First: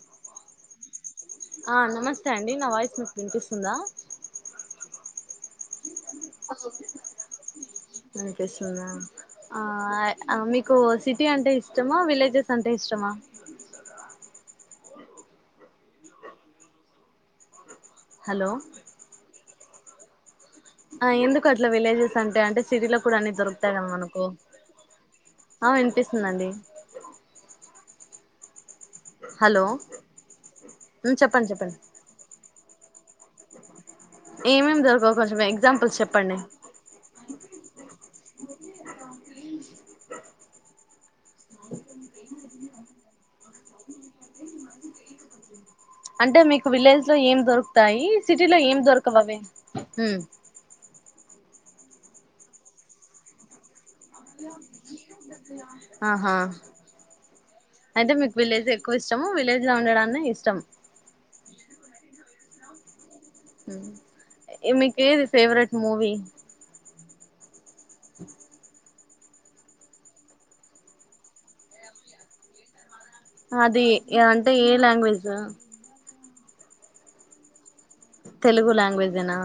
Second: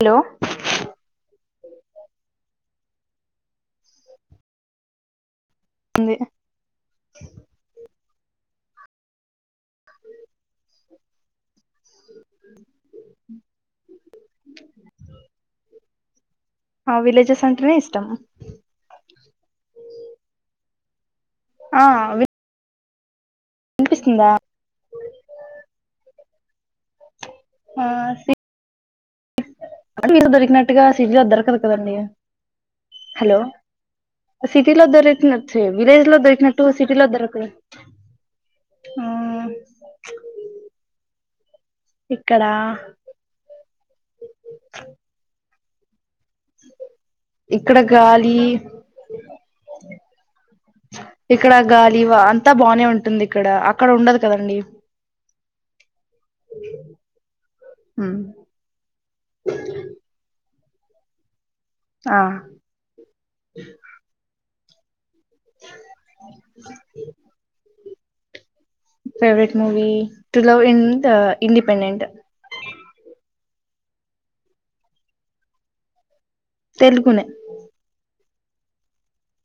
Hello ఆ నమస్తే అండి నా వాయిస్ మీకు వినిపిస్తుందా? ఉంది అహు వినిపిస్తుందా ఆ అ మీకు సిటీ అంటే ఇష్ ఇష్టమా విలేజెస్ అంటే ఇష్టమా ఆ విలేజస్ అంటేనే ఇస్ హలో ఆ ఎందుకు అట్లా ఆ విలేజెస్ అంటే అంటే సిటీలో కూడా అన్ని దొరుక్ తదా మనకు వినిపిస్తుందా ఆ ఇంపిస్తుందండి. ఆ సి హలో అంటే ఈళ్ళు దొరికినట్టుగా ఉమ్, సిటిలో చెప్పండి దొరకదు చెప్పండి కదండీ హలో ఏమేమి సిటీలో దొరకవు దొరకి కొంచెం చి ఎగ్జాంపుల్స్ విలేజ్ లో చెప్పండి దొరికినట్టు సిటీలో దొరకదు. ఆ చ్ ఇక్కడ అంటే మీకు విలేజ్ లో ఏం ఇక్కడ దొరుకుతాయి. గాలి సిటీలో ఏం దొరకవవి? [inaudible] ఇక్కడ గాలి వా అంతా బానే ఉంటుంది ఇక్కడ అక్ ఆహా అయితే మీకు విలేజ్ ఎక్కువ ఇష్టము. విలేజ్ లో ఉండడాన్ని ఇష్టం. ఆ మీకేది favourite movie? [inaudible] Favourite movie to love Ind the independent అది య అంటే ఏ లాంగ్వేజు తెలుగునే తెలుగు లాంగ్వేజేనా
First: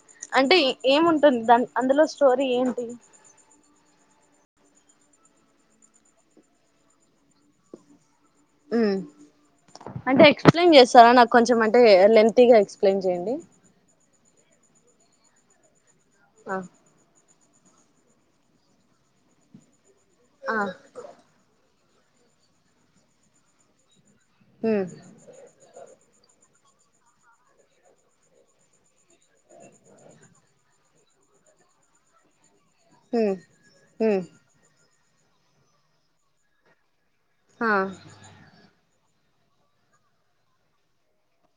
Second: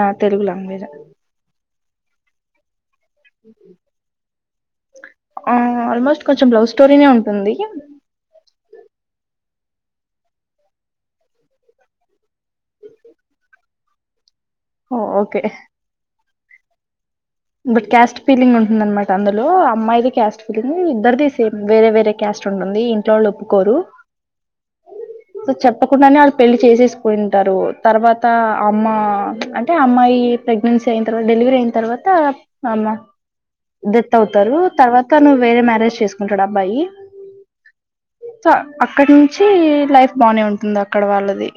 ఆ తెలుగు అంటే లాంగ్వేజ్ ఏముంటుంది దాని అందులో స్టోరీ ఏంటి ఆ ఆల్మోస్ట్ కొంచెం లవ్ స్టోరీనే ఉంటుంది. ఊ అంటే ఎక్స్ప్లెయిన్ జేస్తారా, నాకు కొంచెం అంటే లెంతీగా ఎక్స్ప్లెయిన్ జేయండి. ఓ ఓకే ఆ బట్ క్యాస్ట్ ఫీలింగ్ ఉంటుందన్నమాట. అందులో అమ్మాయిది క్యాస్ట్ ఆ ఫీలింగ్ ఇద్దరిది సేమ్ వేరే వేరే క్యాస్ట్ ఉంటుంది ఇంట్లోళ్ళు ఒప్పుకోరు. ఉమ్ కోట్టనానే ఆళ్ళు పెళ్లి చేసేసుకుంటారు. తర్వాత అమ్మ చ్ అంటే అమ్మాయి ప్రెగ్నెన్సీ అయిన తర్వాత డెలివరీ అయిన తర్వాత అమ్మ హ్మ్ డెత్ హ్మ్ అవుతారు తర్వా తను వేరే మ్యారేజ్ చేసుకుంటాడు అబ్బాయి హ అక్కడ నుంచి లైఫ్ బానే ఉంటుంది అక్కడ వాళ్ళది.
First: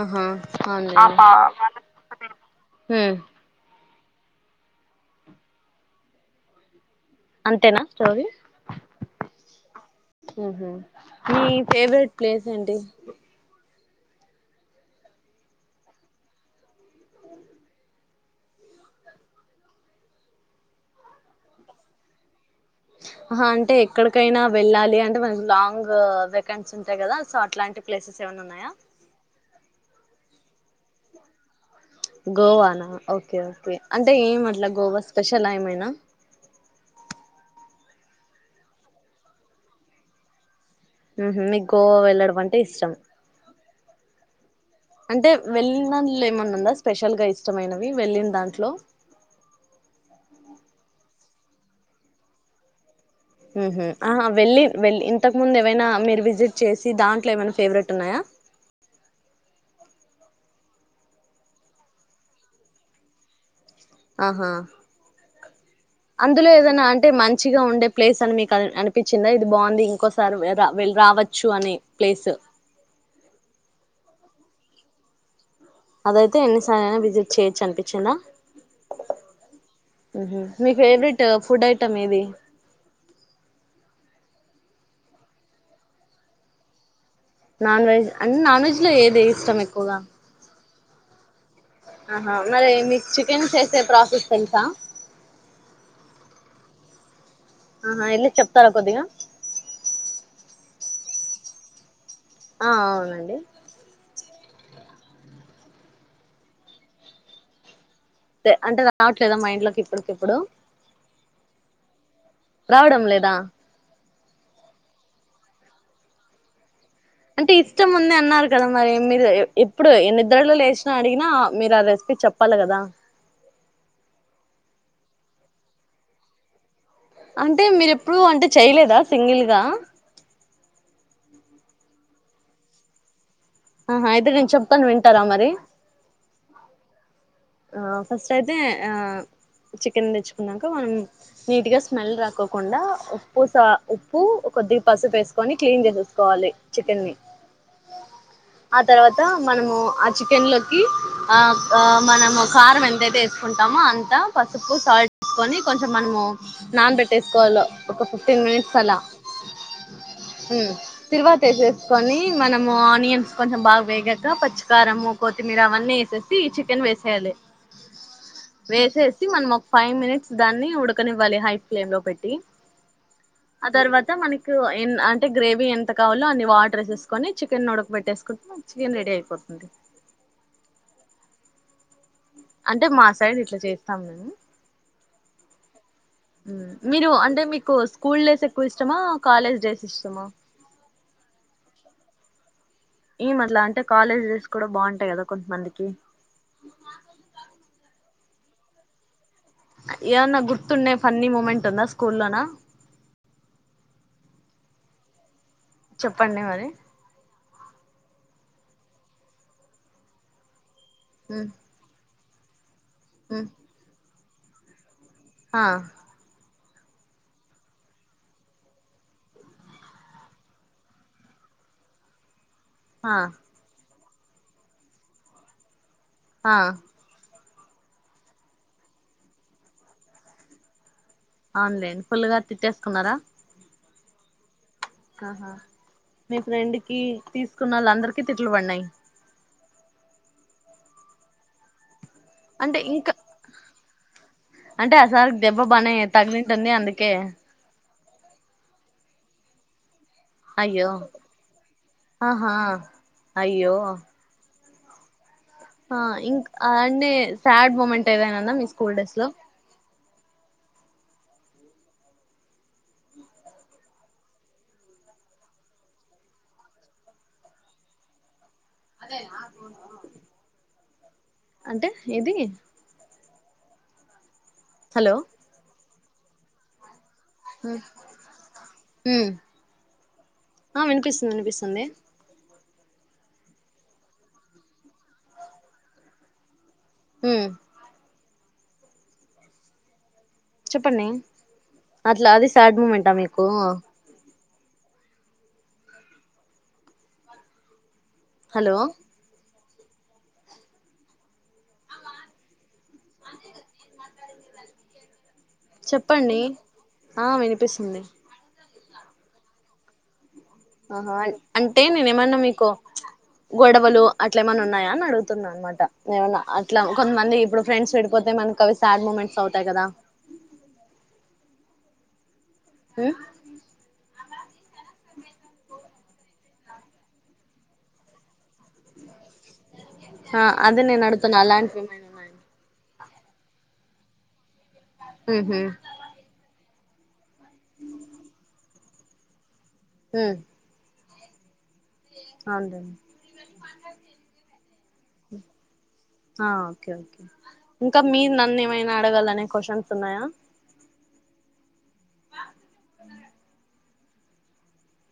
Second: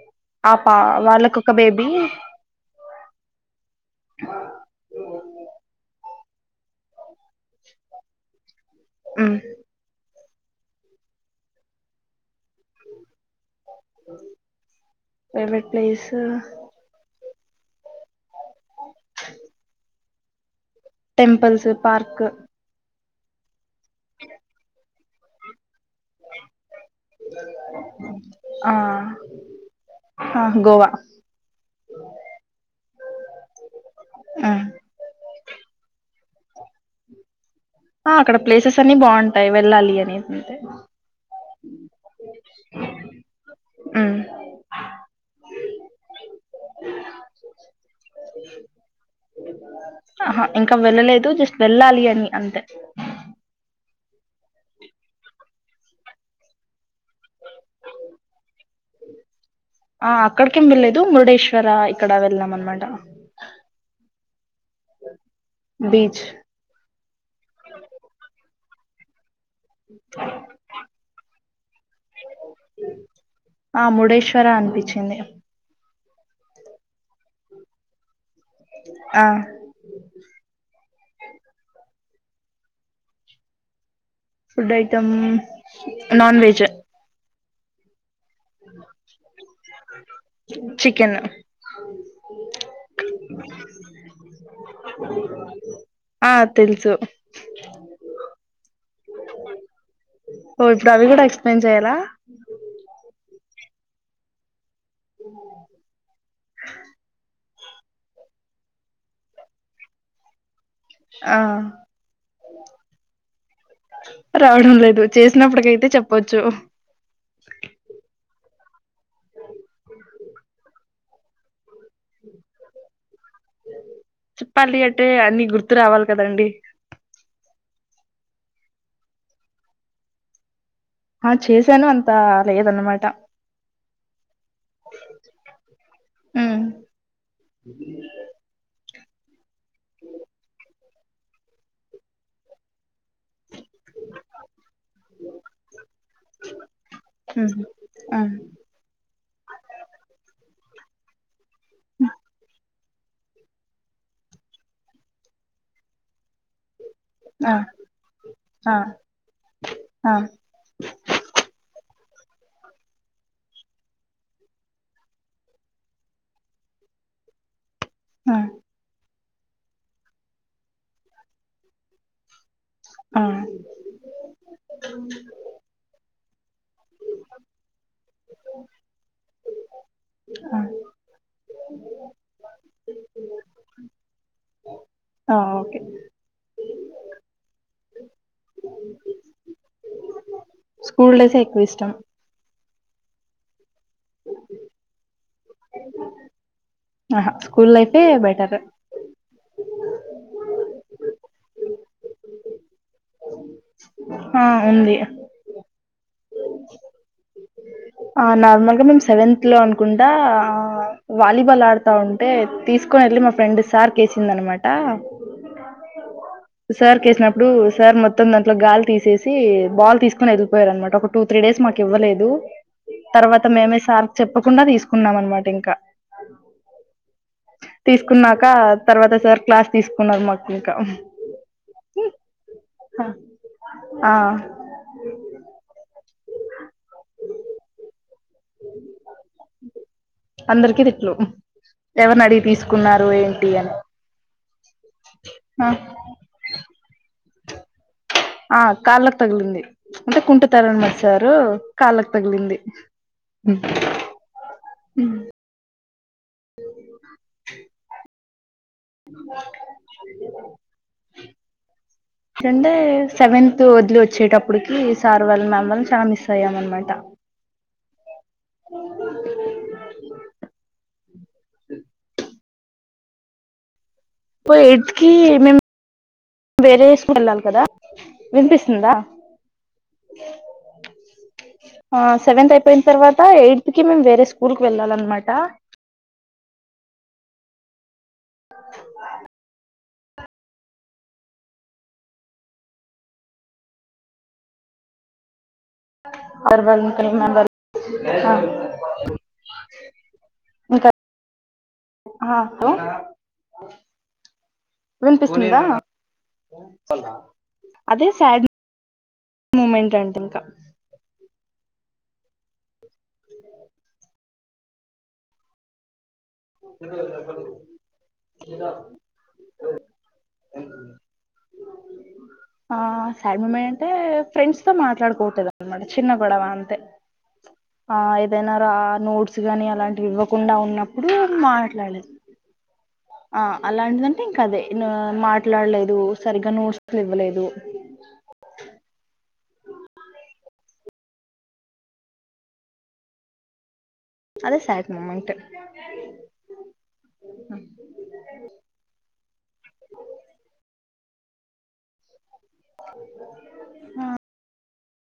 ఆహా ఆపా వాళ్ళకు ఒక అవునులేండి బేబీ [inaudible] హ్మ్ అంతేనా స్టోరి ఆ హ మీ ఫేవరెట్ ప్లేస్ ఏంటి ఫేవరెట్ ప్లేస్ టెంపుల్స్ పార్క్ అంటే ఎక్కడికైనా వెళ్ళాలి అంటే మనకి లాంగ్ వేకన్స్ ఉంటాయి కదా సో అట్లాంటి ప్లేసెస్ ఏమైన్నా ఉన్నాయా ఆ గోవా గోవానా ఓకే ఓకే అంటే ఏం అట్ల ఆ గోవా స్పెషల్ ఏమైనా ఆ అక్కడ ప్లేసెస్ అన్ని బాగుంటాయి వెళ్ళాలి అనిది అంటే మీకు గోవా వెళ్ళడం అంటే ఇష్టం ఆ అంటే వెళ్ళినలో ఏమన్నా ఉందా స్పెషల్ గా ఇష్టమైనవి వెళ్ళిన దాంట్లో ఆహా ఇంకా వెళ్ళలేదు జస్ట్ వెళ్ళాలి అని అంతే ఆ వెళ్ళి వెళ్ ఇంతకు ముందు ఏమైనా మీరు విజిట్ చేసి దాంట్లో ఏమైనా ఫేవరెట్ ఉన్నాయా [inaudible] ఆ అక్కడికేం వెళ్లేదు మురుడేశ్వర ఇక్కడ వెళ్దాం అనమాట ఆహా [inaudible] అందులో ఏదైనా అంటే మంచిగా ఉండే ప్లేస్ అని మీకు అనిపించిందా అది బాగుంది ఇంకోసారి వెళ రావచ్చు అనే ప్లేస్ క్కరా అనిపించింది [inaudible] అదైతే ఎన్నిసార్ అయినా విజిట్ చేయొచ్చు అనిపించిందా ఆ మీ ఫేవరెట్ ఫుడ్ ఐటెమ్ ఏది [inaudible] food item non veg non veg అంటే నాన్ వెజ్ లో ఏది ఇష్టం ఎక్కువగా చికెన్ ఆహా మరి మీకు చికెన్ చేసే ప్రాసిస్ తులుసా ఆ తెలుసు ఆహా ఎందుకు చెప్తారా కొద్దిగా ఎప్పుడూ అది కూడా ఎక్స్ప్లెయిన్ చేయాల ఆ అవునండి అ అంటే రావట్లేదా మైండ్ లోకి ఇప్పడికిప్పుడు ఆ రావడం లేదా రావడం లేదు చేసినప్పుటికయితే చెప్పొచ్చు అంటే ఇష్టం ఉంది అన్నారు కదా మరి మీరు ఎప్పుడు నిద్రలో లేచినా అడిగినా మీరు ఆ రెసిపీ చెప్పాలి కదా అన్నీ గుర్తు రావాలి కదండి అంటే మీరు ఎప్పుడు అంటే చెయలేదా సింగిల్గా ఆ చేశాను అంతా లేదన్నమాట ఆహా అయితే నేను చెప్తాను వింటారా మరి ఉమ్ ఆ ఫస్ట్ అయితే చికెన్ తెచ్చుకున్నాక మనం నీట్గా స్మెల్ రాక్కకుండా [inaudible] ఉప్పు కొద్దిగా పసుపు వేసుకొని క్లీన్ చేసేసుకోవాలి చికెన్ ని ఉహు. ఆ ఆ తర్వాత మనము ఆ చికెన్ లోకి ఆ మనము కారం ఎంతైతే వేసుకుంటామో అంత పసుపు సాల్ట్ తీసుకొని కొంచెం మనము నాన్ ఆ పెట్టేసుకోవాలో ఒక ఫిఫ్టీన్ మినిట్స్ ఆ అలా ఆ ఉ తిరువాత వేసుకో కొని మనము ఆనియన్స్ కొంచెం బాగా వేగాక పచ్చికారము కొత్తిమీర అవన్నీ వేసేసి చికెన్ వే సాలీ ఆ వేసే మనం ఒక ఫైవ్ మినిట్స్ దాన్ని ఉడకనివ్వాలి హై ఫ్లేమ్లో పెట్టి ఆ తర్వాత మనకు ఎన్ అంటే గ్రేవీ ఎంత కావాలో అన్ని వాటర్ ఏసేస్కొని చికెన్ ఉడక పెట్టేస్కుం చికెన్ రెడీ అయిపోతుంది. అ అంటే మా సైడ్ ఇట్ల చేస్తాం మేము ఆ ఓకే మీరు అంటే మీకు స్కూల్ డేస్ ఎక్కు ఇష్టమా కాలేజ్ డేస్ ఇష్టమా స్కూల్ డేసే ఎక్కు ఇష్టం. ఏం అట్ల అంటే కాలేజ్ డేస్ కూడా బాగుంటాయి కదా కొంతమందికి ఆహా స్కూల్ లైఫే బెటర్ ఏమన్న గుర్తున్నయి ఫన్నీ మూమెంట్ ఉందా స్కూల్లోనా హా ఉంది. చెప్పండి మరి ఆ నార్మల్గా మేం సెవెన్త్లో అన్కుంటా ఆ ఉమ్, వాలీబాల్ ఆడ్తా ఉంటే తీస్కొన్ ఎళ్ళి మా ఉమ్, ఫ్రెండ్ సార్కేసిందన్మాట. ఆ సార్కేసినప్పుడు సార్ మొత్తం దాంట్లో గాల్ తీసేసి బాల్ తీస్కొని ఎల్లిపోయారన్నమాట ఒక టూ త్రీ డేస్ మాక్ ఇవ్వలేదు. ఆ తర్వాత మేమే సార్ చెప్పకుండా తీస్కున్నాం అన్మాట ఇంకా ఆ తీస్కున్నాక తర్వాత సార్ క్లాస్ తీస్కున్నారు మాకింక ఆన్లైన్ ఫుల్గా తిట్టేస్కున్నారా ఆ ఆహా మీ ఫ్రెండ్కి తీస్కున్నోలందరికీ తిట్లు పడినయి అందరికి తిట్లు ఎవర్నడిగి అంటే తీస్కున్నారు ఇంకా ఏంటి అని అంటే ఆ సార్కి దెబ్బ బానే తగిలిటుంది అందుకే ఆ కాళ్ళక్ తగిలింది. అంటే అయ్యో కుంటుతారన్నమాట సార్ కాళ్ళకు ఆహా తగిలింది. అయ్యో ఆ ఇంక్ అండి సాడ్ మూమెంట్ ఏదైనా ఉందా స్కూల్ డేస్ లో ఏంటంటే సెవెంత్ వదిలి వచ్చేటప్పటికి సార్ వాళ్ళన్ మ్యామ్ వాళ్ళన్ చాలా మిస్ అయ్యాం అన్నమాట. అదే నా ఫోను అంటే ఇది పో ఎయిట్కి హలో మేం వేరే వెళ్ళాలి కదా విన్పిస్తుందా. ఉమ్ ఆ వినిపిస్తుంది వినిపిస్తుంది ఆ సెవెంత్ అయి అయిపోయిన్ తర్వాత ఎయిత్కి మేం వేరే స్కూల్కి వెళ్ళాలన్నమాట. హ్ మ్ చెప్పండి అట్ల అది సాడ్ మూమెంటా మీకు హలో [unintelligible] ఇంక ఆ హలో విన్పిస్తుందా చెప్పండి ఆ వినిపిస్తుంది అదే సాడ్ మూమెంట్ అంటే ఇంకా ఆహా అంటే నేన్ ఏమన్న మీకు గొడవలు అ అట్లెం ఏమన్న ఉన్నయా అని అడుగుతున్నా అన్మాట. ఏమన్నా అట్ల కొంతమంది ఇప్పుడు ఫ్రెండ్స్ విడిపోతే మనకు అవి సాడ్ మూమెంట్స్ అవుతాయి కదా ఆ ఉ సాడ్ మూమెంట్ అంటే ఫ్రెండ్స్తో మాట్లాడుకోవట్లేద్ అన్మాట. చిన్న కొడవ అంత ఆ ఇద్ ఏదైనా రా నోట్స్ గాని అలాంటివి ఆ ఇవ్వకుండా అదే నేను ఉన్నప్పుడు అడుగుతున్నా అలాంటివి ఏమైనా మాట్లాడలేదు ఉన్నాయా ఆ అలాంటిదంటే ఇంకా అదే నువ్ ఉహు మాట్లాడలేదు సరిగ్గా నోట్స్ ఇవ్వలేదు ఉమ్ ఆ అండి అదే సేడ్ మూమెంట్ ఆ ఓకే ఓకే ఇంకా మీర్ నన్ను ఏమైనా అడగాలనే క్వశ్చన్స్ ఉన్నాయా వా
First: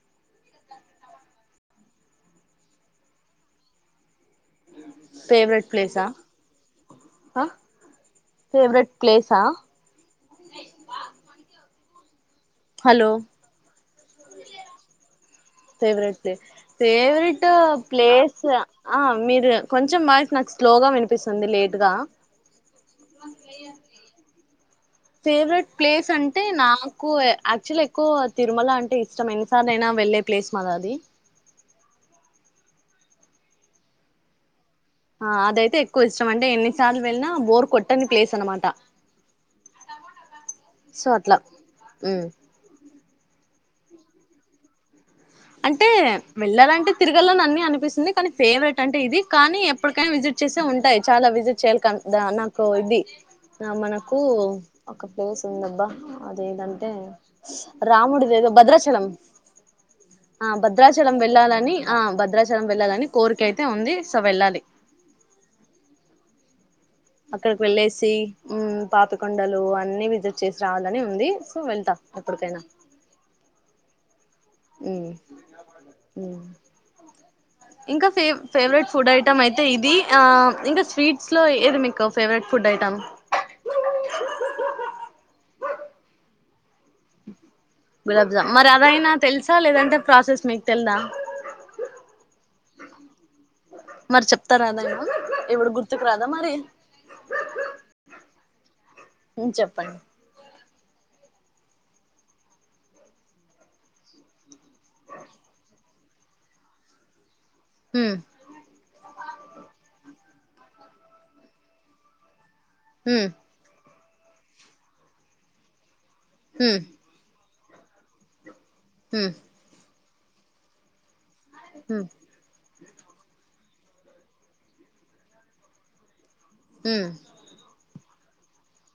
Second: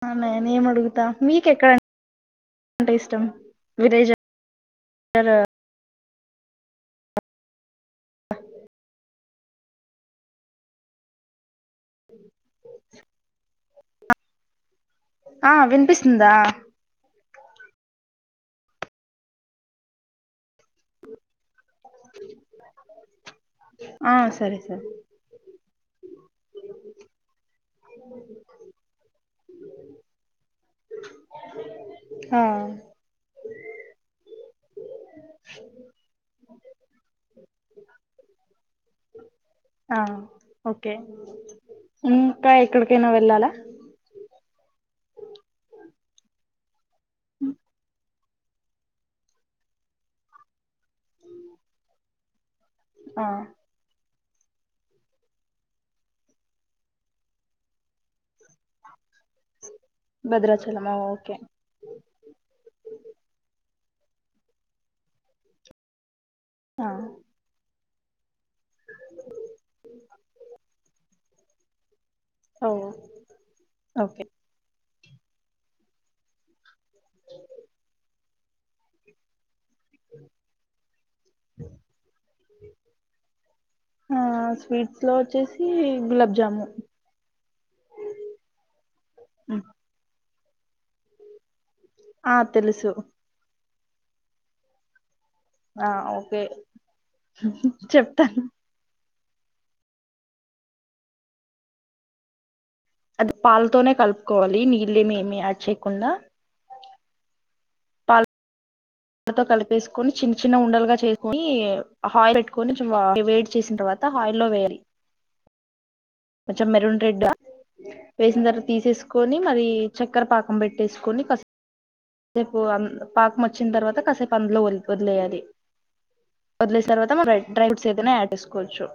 అ నేన్ అడుగుతా మీకెక్కడ అంటే ఇష్టం విరేజ ఫేవరెట్ ప్లేస్ ఆ ఆ ఫేవరెట్ ప్లేసా ఎ హలో ఆ ఫవరెట్ వినిపిస్తుందా ప్లేస్ ఫేవరెట్ ఫేవరెట్ ప్లేస్ ఆ మీరు కొంచెం వాయస్ నాకు స్లోగా వినిపిస్తుంది లేట్ ఆ సరే సరే ఫెవరెట్ ప్లే స్ అంటే నాకు యాక్చువల్ ఎక్కువ తిరుమల అంటే ఇష్టం ఎన్నిసార్ లైనా వెళ్ళే ప్లేస్ మాది అది ఆ ఆ అదైతే ఎక్కువ ఇష్టం అంటే ఎన్నిసార్లు వెళ్ళిన బోర్ కొట్టని ప్లేస్ అనమాట ఆ ఓకే సో అట్లా ఉమ్ ఇంకా ఎక్కడికైనా వెళ్ళాలా అంటే వెళ్ళాలంటే తిరగలని అన్నీ అనిపిస్తుంది కానీ ఫేవరెట్ అంటే ఇది కానీ ఎప్పటికైనా విజిట్ చేసే ఉంటాయి చాలా విజిట్ చేయాల కన్ దాన కొడి ఆ నా మన నాకు ఒక ప్లేస్ ఉందబ్బా అదేంటంటే ఇష్ రాముడిది ఏదో భద్రాచలం ఆ భద్రాచలమా భద్రాచలం ఓకే వెళ్ళాలని ఆ భద్రాచలం వెళ్లాలని కోరిక అయితే ఉంది సో వెళ్ళలి ఆ అక్కడికి వెళ్ళేసి ఉమ్ పాపికొండలు అన్ని విజిట్ చేసి రావాలని ఉంది సో వెళ్తా ఎప్పటికైనా ఓ ఓకే ఉమ్ ఉమ్ అ ఇంకా ఫేవ్ ఫేవరెట్ ఫుడ్ ఐటమ్ అయిత్ అయితే ఇది ఆ ఇంకా స్వీట్స్ లో ఏది మీకు ఫేవరెట్ ఫుడ్ ఐటమ్ ఆ స్వీట్స్ లో వచ్చేసి గులబ్ గులాబ్ జామ్ మరి అదైనా తెలుసా లేదంటే ప్రాసెస్ మీకు తెల్దా ఆ తెలుసు మరి చెప్తారా అది అయిన ఇప్పుడు ఆ గుర్తుకు రాదా ఓకే మరి చెప్తాను ఉమ్ చెప్పండి అది పాలతోనే కలుపుకోవాలి నీళ్ళ ఏమి ఏమి యాడ్ చేయకుండా ఉమ్ తో కలిపేసుకొని చిన్న చిన్న ఉండలుగా చేసుక పెట్టి [unintelligible] కొంచెం మ్మ్ వేడి చేసిన తర్వాత హాయిల్లో వేయాలి కొంచెం మ్మ్ మెరూన్ రెడ్ వేసిన తర్వాత మ్మ్ తీసేసుకొని మరి చక్కెర పాకం పెట్టేసుకొని మ్మ్ కాసేపు పాకం వచ్ వచ్చినతరువాత అందులో వాల్ వదిలేయాలి వదిలేసిన మ్మ్ తర్వాత డ్రై ఫుడ్స్ యాడ్ తీసుకోవచ్చు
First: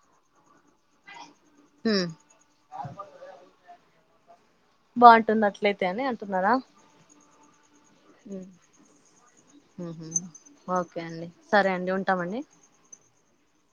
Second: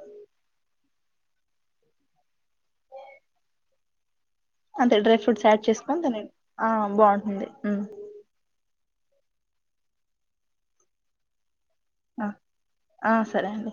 హ అంతే డ్రై ఫ్రూట్స్ యాడ్ అని చేసుకని అంటున్నారా ఆ బాగుంటుంది ఉమ్, ఓకే అండి సరే అండి ఆ ఉంటామండి ఆ సరే అండి